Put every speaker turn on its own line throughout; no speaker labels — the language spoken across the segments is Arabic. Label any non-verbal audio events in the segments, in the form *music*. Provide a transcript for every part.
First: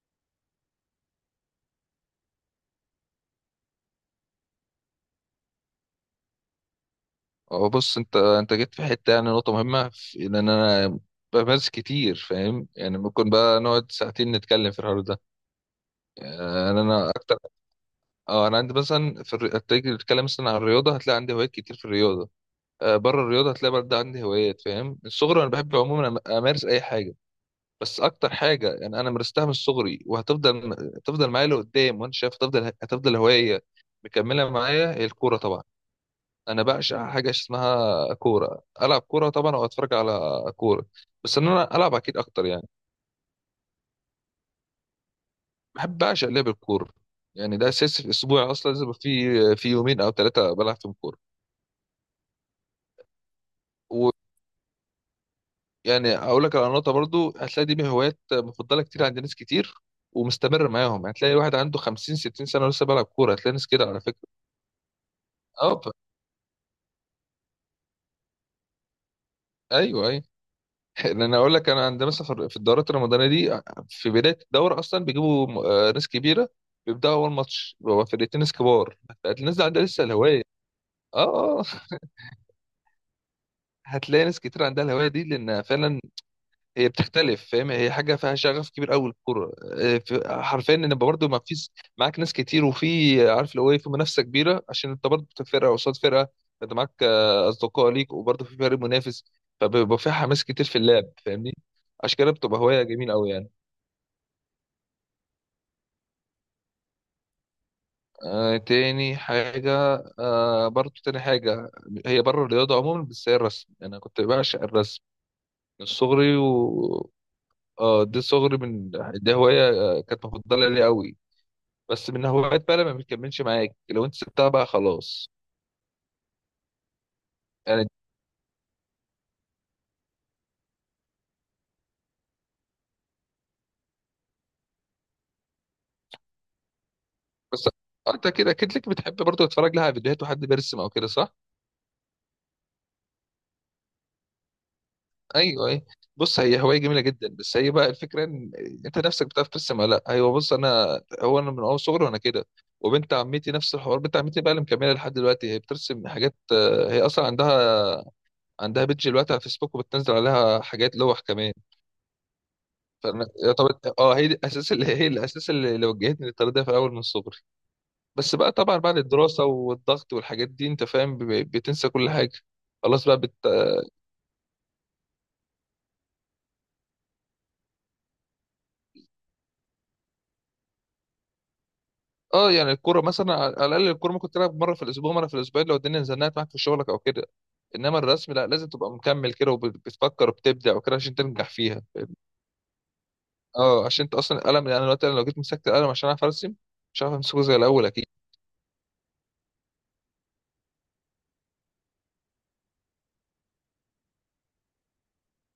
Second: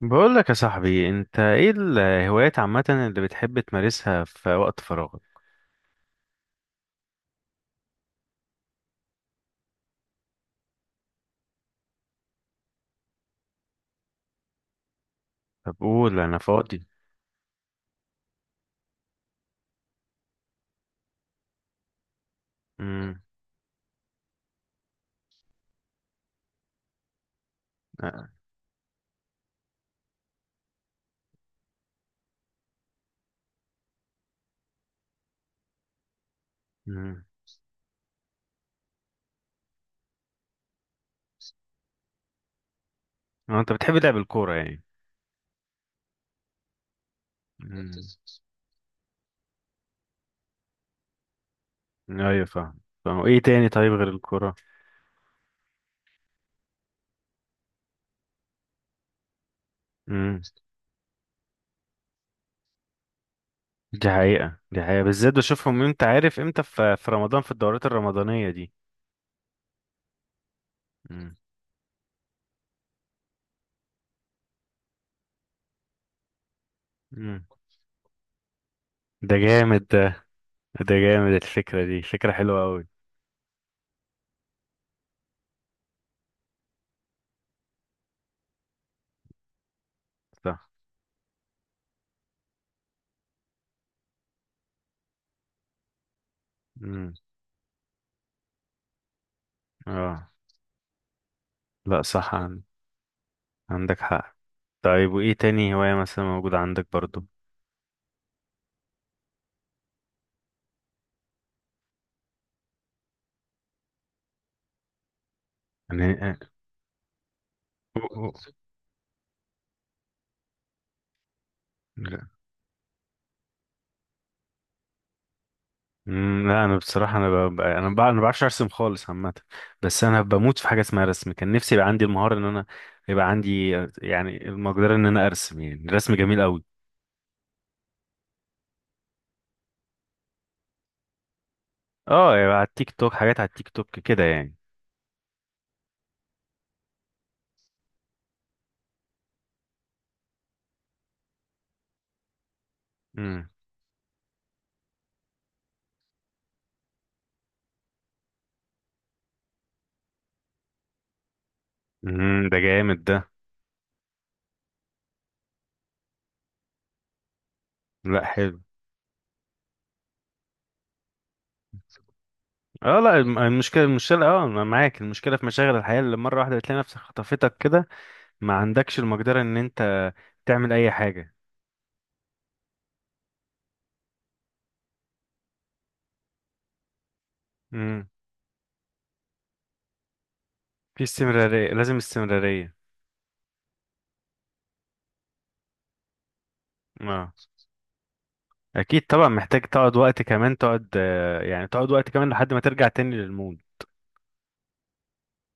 بقول لك يا صاحبي، انت ايه الهوايات عامة اللي بتحب تمارسها في وقت فراغك؟
هو بص انت جيت في حته، يعني نقطه مهمه في ان انا بمارس كتير فاهم. يعني ممكن بقى نقعد ساعتين نتكلم في الحوار ده.
طب قول، انا
يعني
فاضي.
انا اكتر. اه انا عندي مثلا تيجي تتكلم مثلا عن الرياضه هتلاقي عندي هوايات كتير في الرياضه. بره
امم.
الرياضه هتلاقي برضه عندي هوايات فاهم، من الصغر انا بحب عموما امارس اي حاجه. بس اكتر حاجه يعني انا مارستها من صغري وهتفضل معايا لقدام، وانا شايف هتفضل هوايه مكمله معايا، هي الكوره طبعا. انا بعشق
امم.
حاجه اسمها كوره، العب كوره طبعا او اتفرج على كوره، بس ان انا العب اكيد اكتر يعني.
انت بتحب لعب الكورة يعني؟
بحب بعشق لعب الكوره. يعني ده
امم.
اساس في اسبوعي، اصلا لازم يبقى في يومين او 3 بلعب فيهم كوره.
ايوه، فاهم. فاهم ايه تاني؟ طيب غير الكورة؟
ويعني اقول لك على نقطه برضو، هتلاقي دي من هوايات مفضله كتير عند ناس كتير
امم.
ومستمر معاهم، هتلاقي واحد عنده 50 60 سنه ولسه بيلعب كوره، هتلاقي ناس كده على
دي
فكره.
حقيقة، دي حقيقة، بالذات
اه
بشوفهم. انت عارف امتى؟ في رمضان، في الدورات الرمضانية دي.
ايوه ايوه. لان
امم.
انا اقول لك انا عندنا مثلا في الدورات الرمضانيه دي، في بدايه الدوره اصلا بيجيبوا ناس كبيره، بيبداوا اول
امم.
ماتش بيبقى فرقتين ناس كبار،
ده
هتلاقي الناس دي
جامد
عندها لسه
ده.
الهوايه.
ده جامد،
اه اه
الفكرة دي
*laughs*
فكرة حلوة قوي.
هتلاقي ناس كتير عندها الهوايه دي لان فعلا هي بتختلف فاهم، هي حاجه فيها شغف كبير قوي الكوره،
صح.
حرفيا ان يبقى برضه ما فيش معاك ناس كتير، وفي عارف لو ايه في منافسه كبيره عشان انت برضه فرقه قصاد فرقه، انت معاك
امم.
اصدقاء ليك وبرضه في فريق منافس، فبيبقى فيها
اه،
حماس كتير في اللعب فاهمني.
لا،
عشان كده
صح.
بتبقى هوايه جميله قوي يعني.
عندك حق. طيب، وايه تاني هواية مثلا موجودة عندك برضو؟
آه تاني حاجة آه برضو تاني حاجة، هي بره الرياضة عموما، بس هي الرسم، أنا كنت بعشق الرسم من صغري.
يعني.
و آه
أو-
دي
أو-
صغري من دي هواية كانت مفضلة لي قوي، بس من
لا.
هوايات بقى لما بتكملش معاك لو أنت سبتها بقى خلاص.
لا، انا بصراحه، انا ب... ب- انا
يعني
ب... انا ما بعرفش ارسم خالص عامه. بس انا بموت في حاجه اسمها رسم. كان نفسي يبقى عندي المهاره ان انا يبقى عندي، يعني المقدره ان انا ارسم. يعني الرسم جميل قوي.
بس أنت كده أكيد لك، بتحب برضو تتفرج لها على فيديوهات وحد بيرسم أو كده، صح؟
اه، يبقى على التيك توك، حاجات على التيك توك كده يعني.
ايوه ايوه. بص هي هوايه جميله جدا، بس هي بقى الفكره ان انت نفسك بتعرف ترسم ولا لا. ايوه بص انا من اول صغري وانا كده، وبنت
امم.
عمتي نفس الحوار، بنت عمتي بقى اللي مكمله لحد دلوقتي هي بترسم حاجات، هي اصلا عندها بيدج دلوقتي على فيسبوك وبتنزل عليها حاجات لوح كمان.
امم. ده جامد ده.
فانا يا طب، اه هي دي الاساس اللي هي الاساس اللي وجهتني للطريق ده في الاول من صغري.
لا،
بس بقى
حلو.
طبعا بعد الدراسه والضغط والحاجات دي انت فاهم، بتنسى كل حاجه.
اه،
خلاص
لا،
بقى
المشكله، المشكله، اه انا معاك. المشكله في مشاغل الحياه اللي مره واحده بتلاقي نفسك خطفتك كده، ما عندكش المقدره ان انت تعمل اي حاجه.
اه يعني الكوره مثلا على الاقل، الكوره ممكن تلعب مره في الاسبوع مره في الاسبوعين لو الدنيا زنقت معاك في شغلك او كده. انما
امم.
الرسم لا، لازم تبقى مكمل كده وبتفكر وبتبدع وكده
في
عشان تنجح
استمراريه،
فيها.
لازم استمراريه.
اه عشان انت اصلا القلم، يعني دلوقتي انا لو جيت مسكت القلم عشان اعرف ارسم مش هعرف
اه،
امسكه زي الاول اكيد.
اكيد طبعا، محتاج تقعد وقت كمان. تقعد آه، يعني تقعد وقت كمان لحد ما ترجع تاني للمود.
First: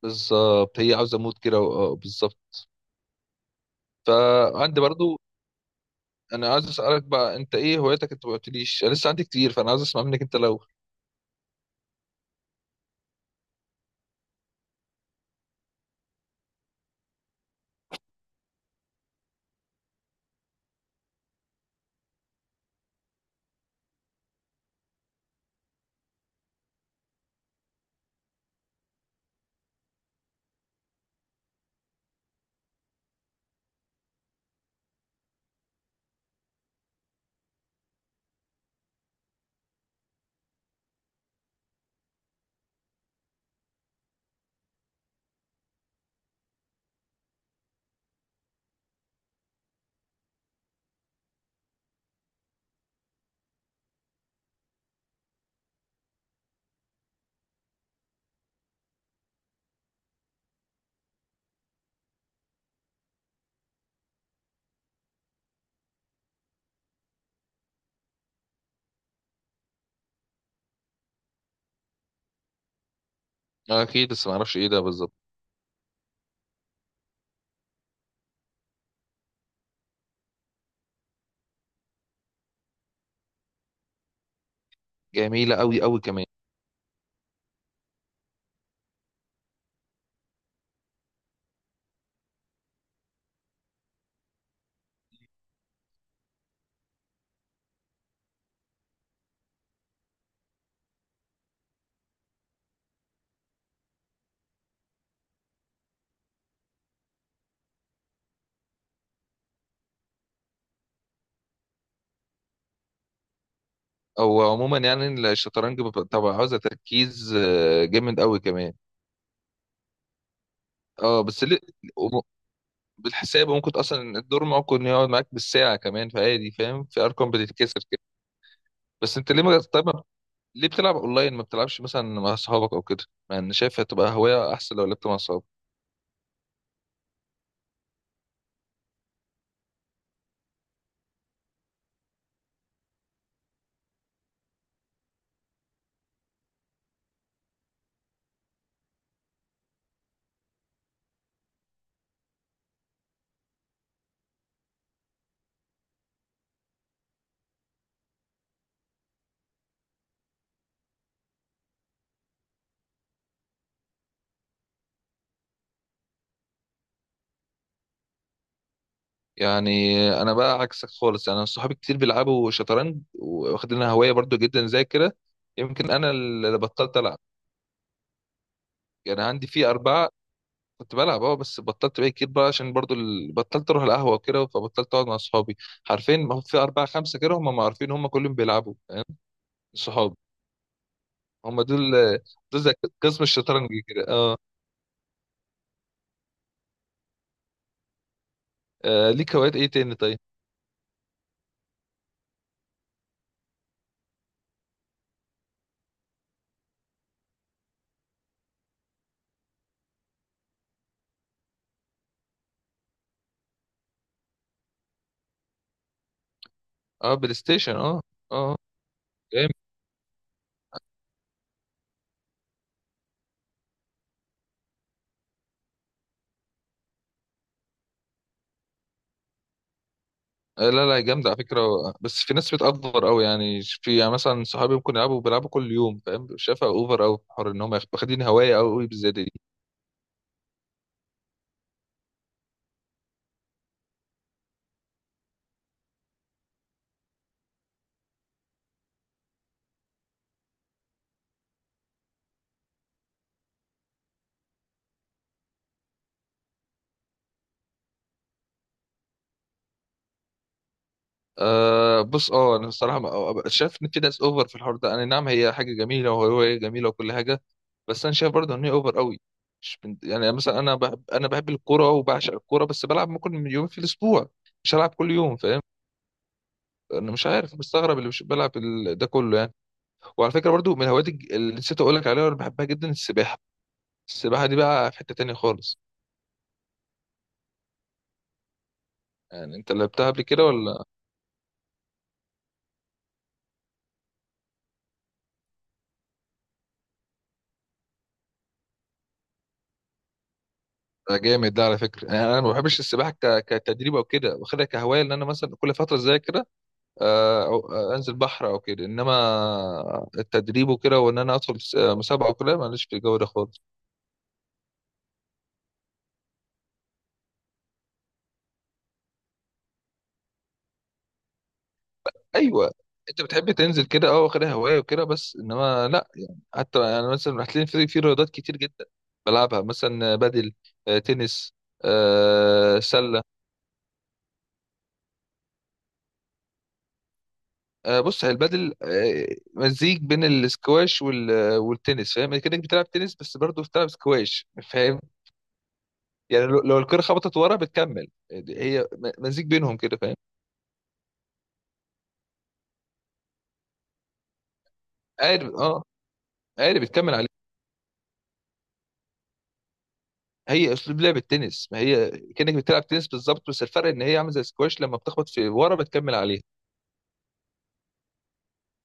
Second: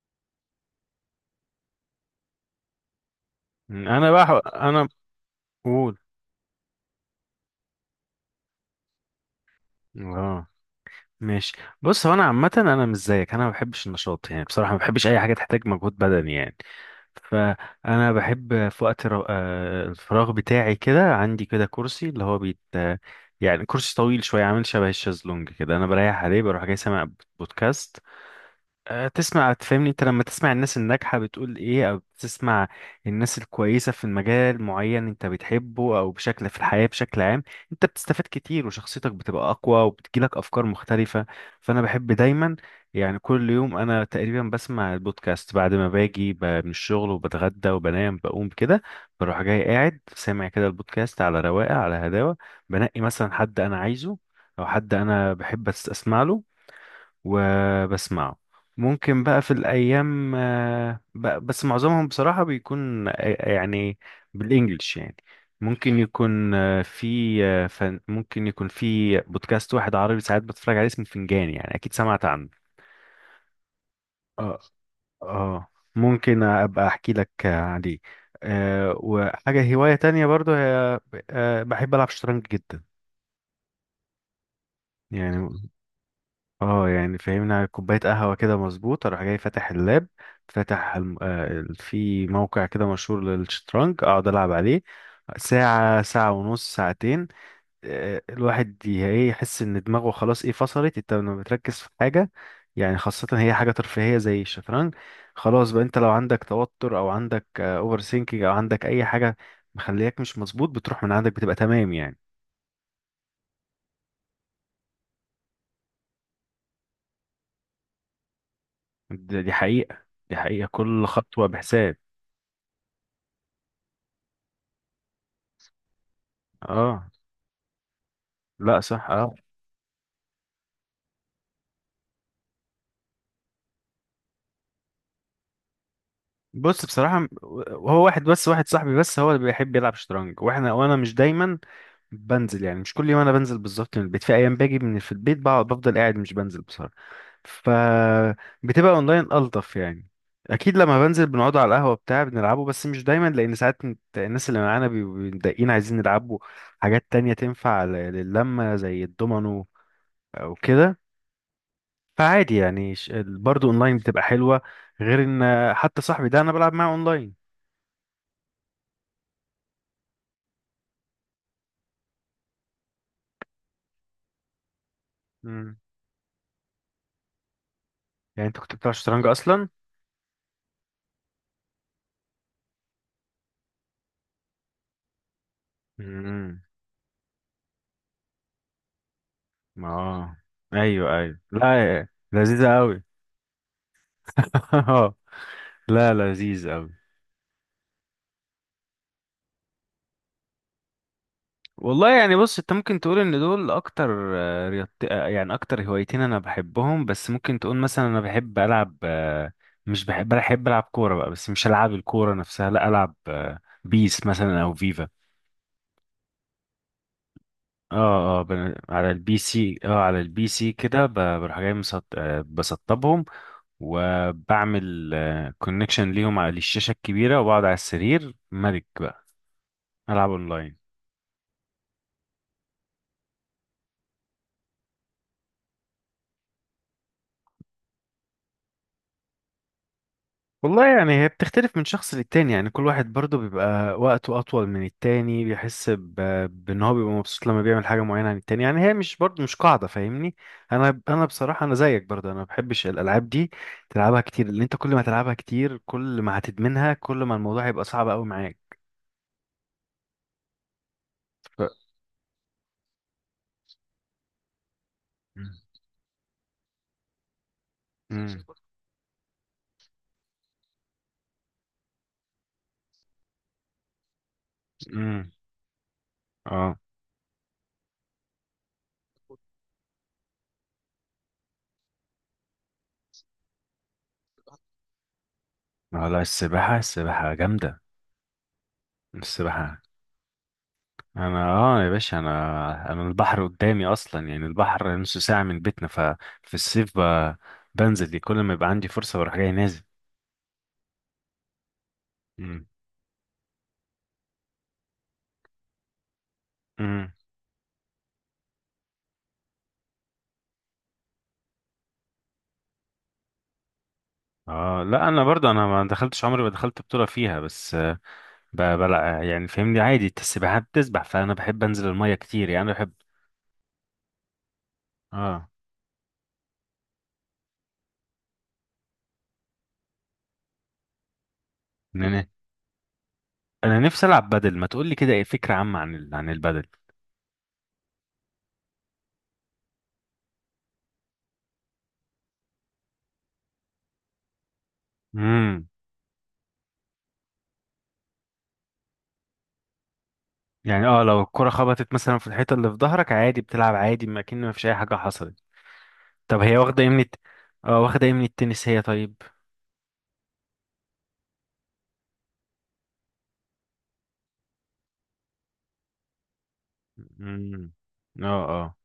بالظبط، هي عاوزه مود كده اه بالظبط.
انا بقى ح-
فعندي
انا
برضو،
بقول،
انا عايز اسالك بقى، انت ايه هواياتك؟ انت ما قلتليش، انا لسه عندي كتير، فانا عايز اسمع منك انت
اه،
الاول.
ماشي. بص، هو انا عامه انا مش زيك. انا ما بحبش النشاط، يعني بصراحه ما بحبش اي حاجه تحتاج مجهود بدني يعني. فانا بحب في وقت رو... آه، الفراغ بتاعي كده. عندي كده كرسي اللي هو بيت، يعني كرسي طويل شويه عامل شبه الشازلونج كده. انا بريح عليه، بروح جاي سامع بودكاست. تسمع، تفهمني؟ انت لما تسمع الناس الناجحة بتقول ايه، او بتسمع الناس الكويسة في المجال معين انت بتحبه او بشكل في الحياة بشكل عام، انت بتستفاد كتير، وشخصيتك بتبقى اقوى، وبتجيلك افكار مختلفة. فانا بحب دايما يعني. كل يوم انا تقريبا بسمع البودكاست بعد ما باجي من الشغل وبتغدى وبنام، بقوم كده بروح جاي قاعد سامع كده البودكاست على رواقة، على هداوة. بنقي مثلا حد انا عايزه، او حد انا بحب اسمع له، وبسمعه. ممكن بقى في الأيام، بس معظمهم بصراحة بيكون، يعني، بالإنجلش يعني. ممكن يكون في آه، فن ممكن يكون في بودكاست واحد عربي ساعات بتفرج عليه اسمه فنجان، يعني أكيد سمعت عنه.
اكيد، بس ما اعرفش
اه.
ايه ده بالظبط.
اه. ممكن أبقى أحكي لك عليه. وحاجة هواية تانية برضو، هي بحب ألعب شطرنج جدا يعني.
جميله قوي قوي كمان.
اه، يعني فهمنا كوباية قهوة كده مظبوط، اروح جاي فاتح اللاب، فاتح في موقع كده مشهور للشطرنج، اقعد العب عليه ساعة، ساعة ونص، ساعتين. الواحد ايه يحس ان دماغه خلاص، ايه فصلت. انت لما بتركز في حاجة يعني، خاصة هي حاجة ترفيهية زي الشطرنج، خلاص بقى، انت لو عندك توتر او عندك اوفر سينكينج او عندك اي حاجة مخلياك مش مظبوط، بتروح من عندك، بتبقى تمام يعني.
هو عموما يعني الشطرنج بيبقى طبعا عاوزة تركيز جامد قوي كمان.
دي حقيقة. دي حقيقة، كل
اه بس
خطوة
ليه
بحساب.
وم- بالحساب ممكن اصلا الدور ممكن يقعد معاك بالساعة كمان، فعادي فاهم، في
اه،
ارقام بتتكسر كده.
لا، صح،
بس انت
اه.
ليه ما طيب ليه بتلعب اونلاين، ما بتلعبش مثلا مع اصحابك او كده؟ مع ان شايف هتبقى هواية احسن لو لعبت مع اصحابك.
بص بصراحة، هو واحد، بس واحد صاحبي بس هو اللي بيحب يلعب شطرنج. وانا مش دايما بنزل يعني. مش كل يوم انا بنزل بالظبط من البيت. في ايام باجي من، في البيت بقعد بفضل قاعد مش بنزل بصراحة. فبتبقى اونلاين الطف يعني. اكيد لما بنزل بنقعد على القهوة بتاع بنلعبه، بس مش دايما، لان ساعات الناس اللي معانا بيبقوا متضايقين عايزين يلعبوا حاجات تانية تنفع للمة زي الدومينو او كده. فعادي يعني، برضه اونلاين بتبقى حلوة. غير ان حتى صاحبي ده انا بلعب معاه اونلاين.
يعني انا بقى عكسك خالص، يعني انا صحابي كتير بيلعبوا شطرنج واخدينها هواية برضو جدا زي كده.
مم.
يمكن انا اللي بطلت العب.
يعني انت كنت بتلعب
يعني
شطرنج
عندي في
اصلا؟
4 كنت بلعب، بس بطلت بقى كتير بقى عشان برضو بطلت اروح القهوه وكده، فبطلت اقعد مع اصحابي، عارفين، ما هو في
امم.
اربعه خمسه كده، هم ما عارفين، هم كلهم بيلعبوا فاهم؟ صحابي،
اه، ايوه، ايوه،
هم دول
لا،
دول زي
لذيذه قوي.
قسم الشطرنج كده اه.
*laughs* لا، لذيذ قوي.
ليك هوايات ايه تاني طيب؟
والله يعني، بص، انت ممكن تقول ان دول اكتر آه، رياضت... آه، يعني، اكتر هوايتين انا بحبهم. بس ممكن تقول مثلا، انا بحب العب، مش بحب، بحب العب كوره بقى، بس مش العب الكوره نفسها، لا، العب بيس مثلا او فيفا.
اه، بلاي ستيشن، اه.
اه، اه،
اه
على البي
جامد.
سي، اه، على البي سي كده. بروح جاي مسط... آه، بسطبهم، وبعمل كونكشن ليهم على الشاشة الكبيرة، وبقعد على السرير ملك بقى، ألعب أونلاين.
لا لا جامد على فكره، بس في ناس بتأفور قوي يعني، في يعني مثلا صحابي ممكن يلعبوا كل يوم فاهم، شايفها اوفر قوي، حر ان هم واخدين هوايه قوي بالزياده دي.
والله يعني، هي بتختلف من شخص للتاني يعني. كل واحد برضه بيبقى وقته أطول من التاني، بيحس بإن هو بيبقى مبسوط لما بيعمل حاجة معينة عن التاني. يعني هي مش برضه مش قاعدة، فاهمني؟ أنا بصراحة، أنا زيك برضه، أنا ما بحبش الألعاب دي تلعبها كتير، لأن أنت كل ما تلعبها كتير كل ما هتدمنها، كل ما الموضوع هيبقى صعب أوي معاك. ف...
أه بص انا الصراحه شايف ان في ناس اوفر في الحوار ده. انا نعم هي حاجه جميله وهوايه جميله وكل حاجه، بس انا شايف
مم.
برضه ان هي اوفر قوي. مش بنت... يعني مثلا، انا بحب الكوره وبعشق الكوره، بس بلعب ممكن يومين في الاسبوع، مش هلعب كل
مم.
يوم فاهم.
اه،
انا مش عارف مستغرب اللي مش بلعب ده كله يعني. وعلى فكره برضه من الهوايات اللي نسيت اقول لك عليها وانا بحبها جدا، السباحه. السباحه دي بقى في حته تانية خالص،
لا، السباحة، السباحة جامدة.
يعني انت
السباحة.
لعبتها قبل كده ولا؟
أنا، يا باشا، أنا البحر قدامي أصلا يعني. البحر نص ساعة من بيتنا. ففي الصيف بنزل دي كل ما يبقى عندي فرصة، بروح جاي نازل.
ده جامد ده على فكرة، يعني انا ما
مم.
بحبش السباحه كتدريب او كده، واخدها كهوايه ان انا مثلا كل فتره اذاكر،
مم.
انزل بحر او كده، انما التدريب وكده وان انا ادخل مسابقه وكده ماليش في الجو ده خالص.
لا، أنا برضه، أنا ما دخلتش، عمري ما دخلت بطولة فيها، بس آه، ب... بلع يعني فاهمني عادي. أنت السباحة بتسبح، فأنا بحب أنزل المية كتير يعني. أنا
ايوه،
بحب.
انت بتحب تنزل كده اه، واخدها هوايه وكده، بس
آه
انما لا، يعني حتى انا مثلا هتلاقي في رياضات كتير جدا بلعبها مثلا بدل، تنس،
إن أنا
سله.
أنا نفسي ألعب بدل. ما تقول لي كده، إيه فكرة عامة عن عن البدل؟
بص هي البدل، مزيج بين الاسكواش والتنس، فاهم كده بتلعب تنس بس برضه بتلعب سكواش فاهم.
مم.
يعني لو الكره خبطت ورا بتكمل، يعني هي مزيج بينهم كده فاهم.
يعني، اه، لو الكرة خبطت مثلا في الحيطة اللي في ظهرك، عادي بتلعب عادي، ما كأن ما فيش أي حاجة حصلت.
قارب اه
طب هي
قارب
واخدة ايه من
بتكمل عليه.
اه، واخدة ايه من التنس هي طيب؟
هي اسلوب لعب التنس، ما هي كانك بتلعب تنس بالظبط، بس الفرق ان هي عامله زي السكواش لما بتخبط في ورا بتكمل عليها.
مم. اه، اه،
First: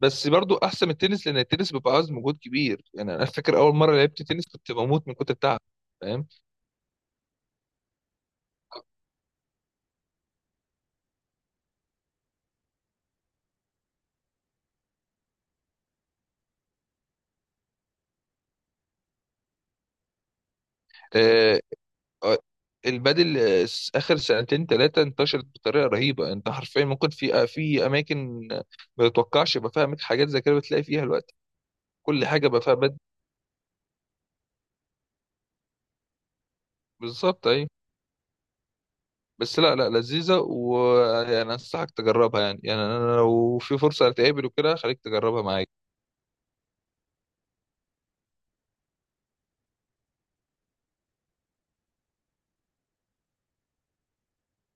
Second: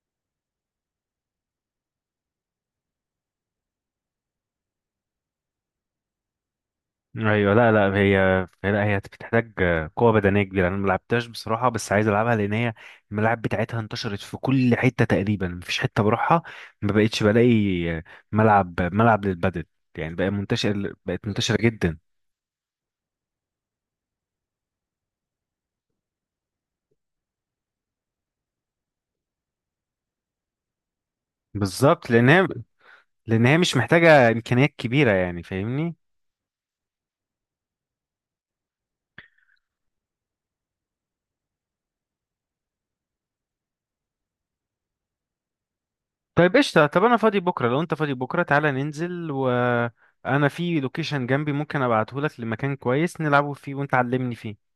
بس برضو احسن من التنس لان التنس بيبقى عاوز مجهود كبير، يعني انا فاكر اول مره لعبت تنس كنت بموت من كتر التعب فاهم.
ايوه. لا، لا، هي بتحتاج قوة بدنية كبيرة. انا ملعبتهاش بصراحة بس عايز العبها، لان هي الملاعب بتاعتها انتشرت في كل حتة تقريبا، مفيش حتة بروحها ما بقتش بلاقي ملعب، ملعب للبدل. يعني بقى منتشر، بقت منتشرة
آه
جدا.
آه، البادل، اخر سنتين 3 انتشرت بطريقه رهيبه، انت حرفيا ممكن في اماكن ما تتوقعش يبقى فيها حاجات زي كده بتلاقي فيها الوقت،
بالظبط،
كل
لان
حاجه
هي
بقى فيها بدل.
لان هي مش محتاجة امكانيات كبيرة يعني، فاهمني؟
بالظبط ايوه. بس لا لا لذيذة، ويعني أنصحك تجربها، يعني أنا لو في فرصة هتقابل وكده خليك تجربها معايا.
طيب، قشطة. طب أنا فاضي بكرة، لو أنت فاضي بكرة تعالى ننزل. وأنا في لوكيشن جنبي ممكن أبعتهولك لمكان كويس نلعبه فيه، وأنت علمني فيه.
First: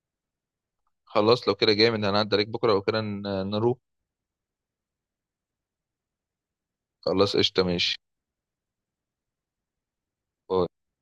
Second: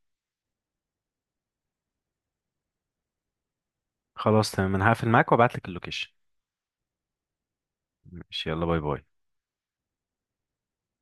خلاص لو كده جامد، هنعدي عليك بكرة لو كده نروح.
خلاص تمام، أنا هقفل معاك وأبعتلك اللوكيشن.
خلاص قشطة ماشي.
ماشي، يلا، باي باي.
باي.